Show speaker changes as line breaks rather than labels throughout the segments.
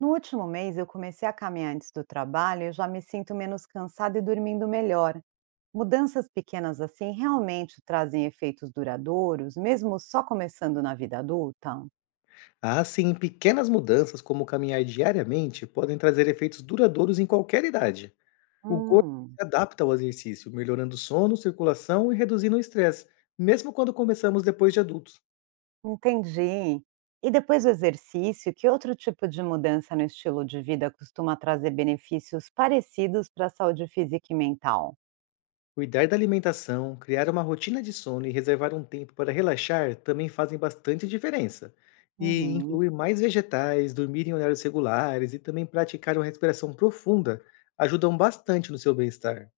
No último mês, eu comecei a caminhar antes do trabalho e eu já me sinto menos cansada e dormindo melhor. Mudanças pequenas assim realmente trazem efeitos duradouros, mesmo só começando na vida adulta?
Ah, sim, pequenas mudanças, como caminhar diariamente, podem trazer efeitos duradouros em qualquer idade. O corpo
Hum,
se adapta ao exercício, melhorando sono, circulação e reduzindo o estresse, mesmo quando começamos depois de adultos.
entendi. E depois do exercício, que outro tipo de mudança no estilo de vida costuma trazer benefícios parecidos para a saúde física e mental?
Cuidar da alimentação, criar uma rotina de sono e reservar um tempo para relaxar também fazem bastante diferença. E
Uhum.
incluir mais vegetais, dormir em horários regulares e também praticar uma respiração profunda ajudam bastante no seu bem-estar.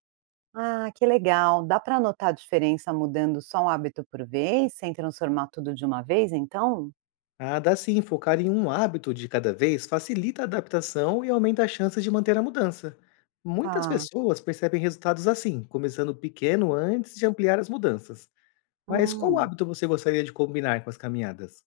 Ah, que legal! Dá para notar a diferença mudando só um hábito por vez, sem transformar tudo de uma vez, então?
Ah, dá sim, focar em um hábito de cada vez facilita a adaptação e aumenta as chances de manter a mudança. Muitas
Tá.
pessoas percebem resultados assim, começando pequeno antes de ampliar as mudanças. Mas qual
Hum.
hábito você gostaria de combinar com as caminhadas?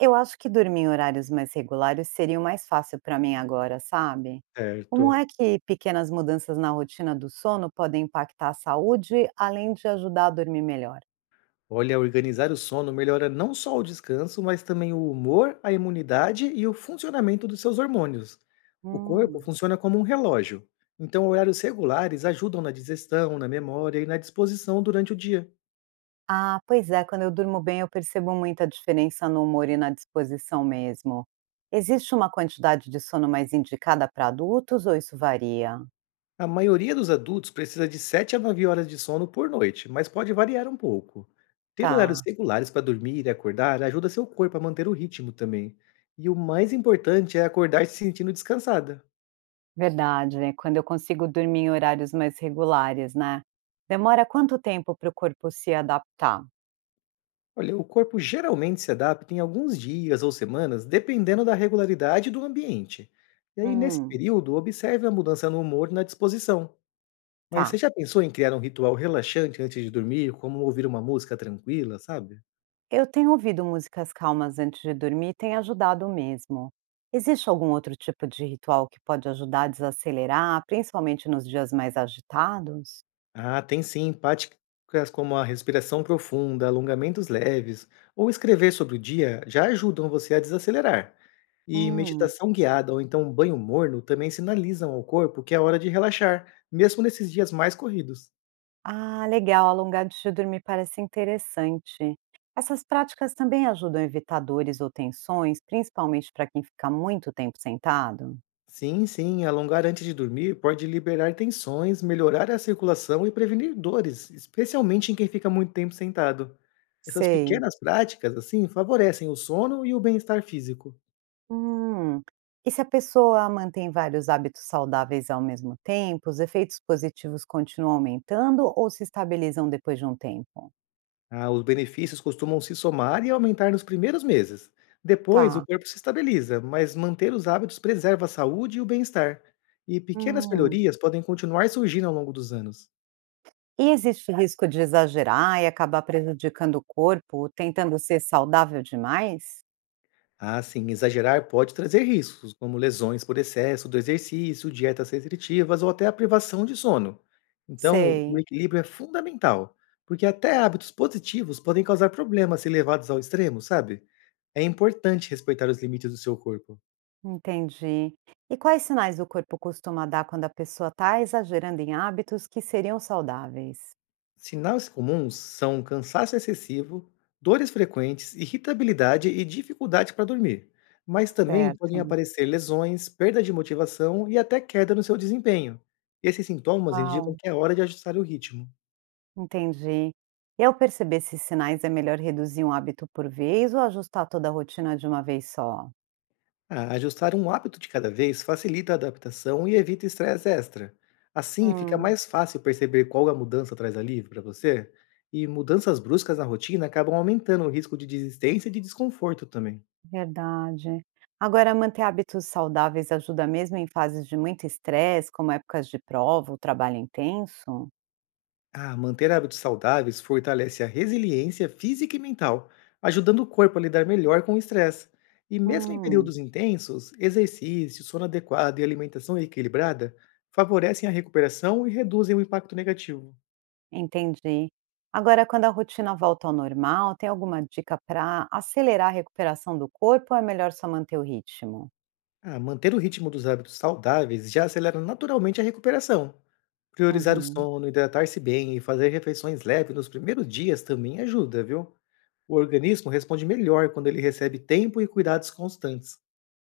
Eu acho que dormir em horários mais regulares seria o mais fácil para mim agora, sabe? Como é
Certo.
que pequenas mudanças na rotina do sono podem impactar a saúde, além de ajudar a dormir melhor?
Olha, organizar o sono melhora não só o descanso, mas também o humor, a imunidade e o funcionamento dos seus hormônios. O corpo
Hum.
funciona como um relógio, então horários regulares ajudam na digestão, na memória e na disposição durante o dia.
Ah, pois é, quando eu durmo bem, eu percebo muita diferença no humor e na disposição mesmo. Existe uma quantidade de sono mais indicada para adultos ou isso varia?
A maioria dos adultos precisa de 7 a 9 horas de sono por noite, mas pode variar um pouco. Ter horários
Tá.
regulares para dormir e acordar ajuda seu corpo a manter o ritmo também. E o mais importante é acordar se sentindo descansada.
Verdade, é quando eu consigo dormir em horários mais regulares, né. Demora quanto tempo para o corpo se adaptar?
Olha, o corpo geralmente se adapta em alguns dias ou semanas, dependendo da regularidade do ambiente. E aí, nesse
Hum,
período, observe a mudança no humor e na disposição. Mas você
tá.
já pensou em criar um ritual relaxante antes de dormir, como ouvir uma música tranquila, sabe?
Eu tenho ouvido músicas calmas antes de dormir e tem ajudado mesmo. Existe algum outro tipo de ritual que pode ajudar a desacelerar, principalmente nos dias mais agitados?
Ah, tem sim práticas como a respiração profunda, alongamentos leves ou escrever sobre o dia já ajudam você a desacelerar. E
Hum.
meditação guiada ou então um banho morno também sinalizam ao corpo que é hora de relaxar, mesmo nesses dias mais corridos.
Ah, legal, alongar antes de dormir parece interessante. Essas práticas também ajudam a evitar dores ou tensões, principalmente para quem fica muito tempo sentado?
Sim, sim, alongar antes de dormir pode liberar tensões, melhorar a circulação e prevenir dores, especialmente em quem fica muito tempo sentado. Essas
Sei.
pequenas práticas, assim, favorecem o sono e o bem-estar físico.
Hum. E se a pessoa mantém vários hábitos saudáveis ao mesmo tempo, os efeitos positivos continuam aumentando ou se estabilizam depois de um tempo?
Ah, os benefícios costumam se somar e aumentar nos primeiros meses. Depois, o
Tá.
corpo se estabiliza, mas manter os hábitos preserva a saúde e o bem-estar. E pequenas
Hum.
melhorias podem continuar surgindo ao longo dos anos.
E existe risco de exagerar e acabar prejudicando o corpo, tentando ser saudável demais?
Ah, sim, exagerar pode trazer riscos, como lesões por excesso do exercício, dietas restritivas ou até a privação de sono. Então, o
Sei,
equilíbrio é fundamental, porque até hábitos positivos podem causar problemas se levados ao extremo, sabe? É importante respeitar os limites do seu corpo.
entendi. E quais sinais o corpo costuma dar quando a pessoa está exagerando em hábitos que seriam saudáveis?
Sinais comuns são cansaço excessivo, dores frequentes, irritabilidade e dificuldade para dormir, mas também podem
Certo.
aparecer lesões, perda de motivação e até queda no seu desempenho. Esses sintomas
Uau.
indicam que é hora de ajustar o ritmo.
Entendi. E ao perceber esses sinais, é melhor reduzir um hábito por vez ou ajustar toda a rotina de uma vez só?
Ah, ajustar um hábito de cada vez facilita a adaptação e evita estresse extra. Assim, fica
Hum,
mais fácil perceber qual a mudança traz alívio para você, e mudanças bruscas na rotina acabam aumentando o risco de desistência e de desconforto também.
verdade. Agora, manter hábitos saudáveis ajuda mesmo em fases de muito estresse, como épocas de prova ou trabalho intenso?
Ah, manter hábitos saudáveis fortalece a resiliência física e mental, ajudando o corpo a lidar melhor com o estresse. E mesmo em
Hum,
períodos intensos, exercício, sono adequado e alimentação equilibrada favorecem a recuperação e reduzem o impacto negativo.
entendi. Agora, quando a rotina volta ao normal, tem alguma dica para acelerar a recuperação do corpo ou é melhor só manter o ritmo?
Ah, manter o ritmo dos hábitos saudáveis já acelera naturalmente a recuperação. Priorizar o
Uhum.
sono, hidratar-se bem e fazer refeições leves nos primeiros dias também ajuda, viu? O organismo responde melhor quando ele recebe tempo e cuidados constantes.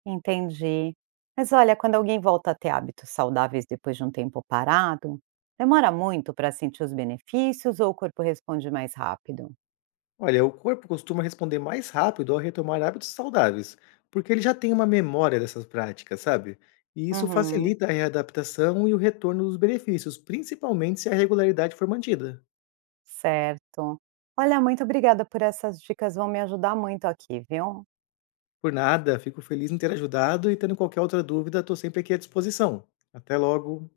Entendi. Mas olha, quando alguém volta a ter hábitos saudáveis depois de um tempo parado, demora muito para sentir os benefícios ou o corpo responde mais rápido?
Olha, o corpo costuma responder mais rápido ao retomar hábitos saudáveis, porque ele já tem uma memória dessas práticas, sabe? E isso
Uhum.
facilita a readaptação e o retorno dos benefícios, principalmente se a regularidade for mantida.
Certo. Olha, muito obrigada por essas dicas, vão me ajudar muito aqui, viu?
Por nada, fico feliz em ter ajudado e tendo qualquer outra dúvida, estou sempre aqui à disposição. Até logo!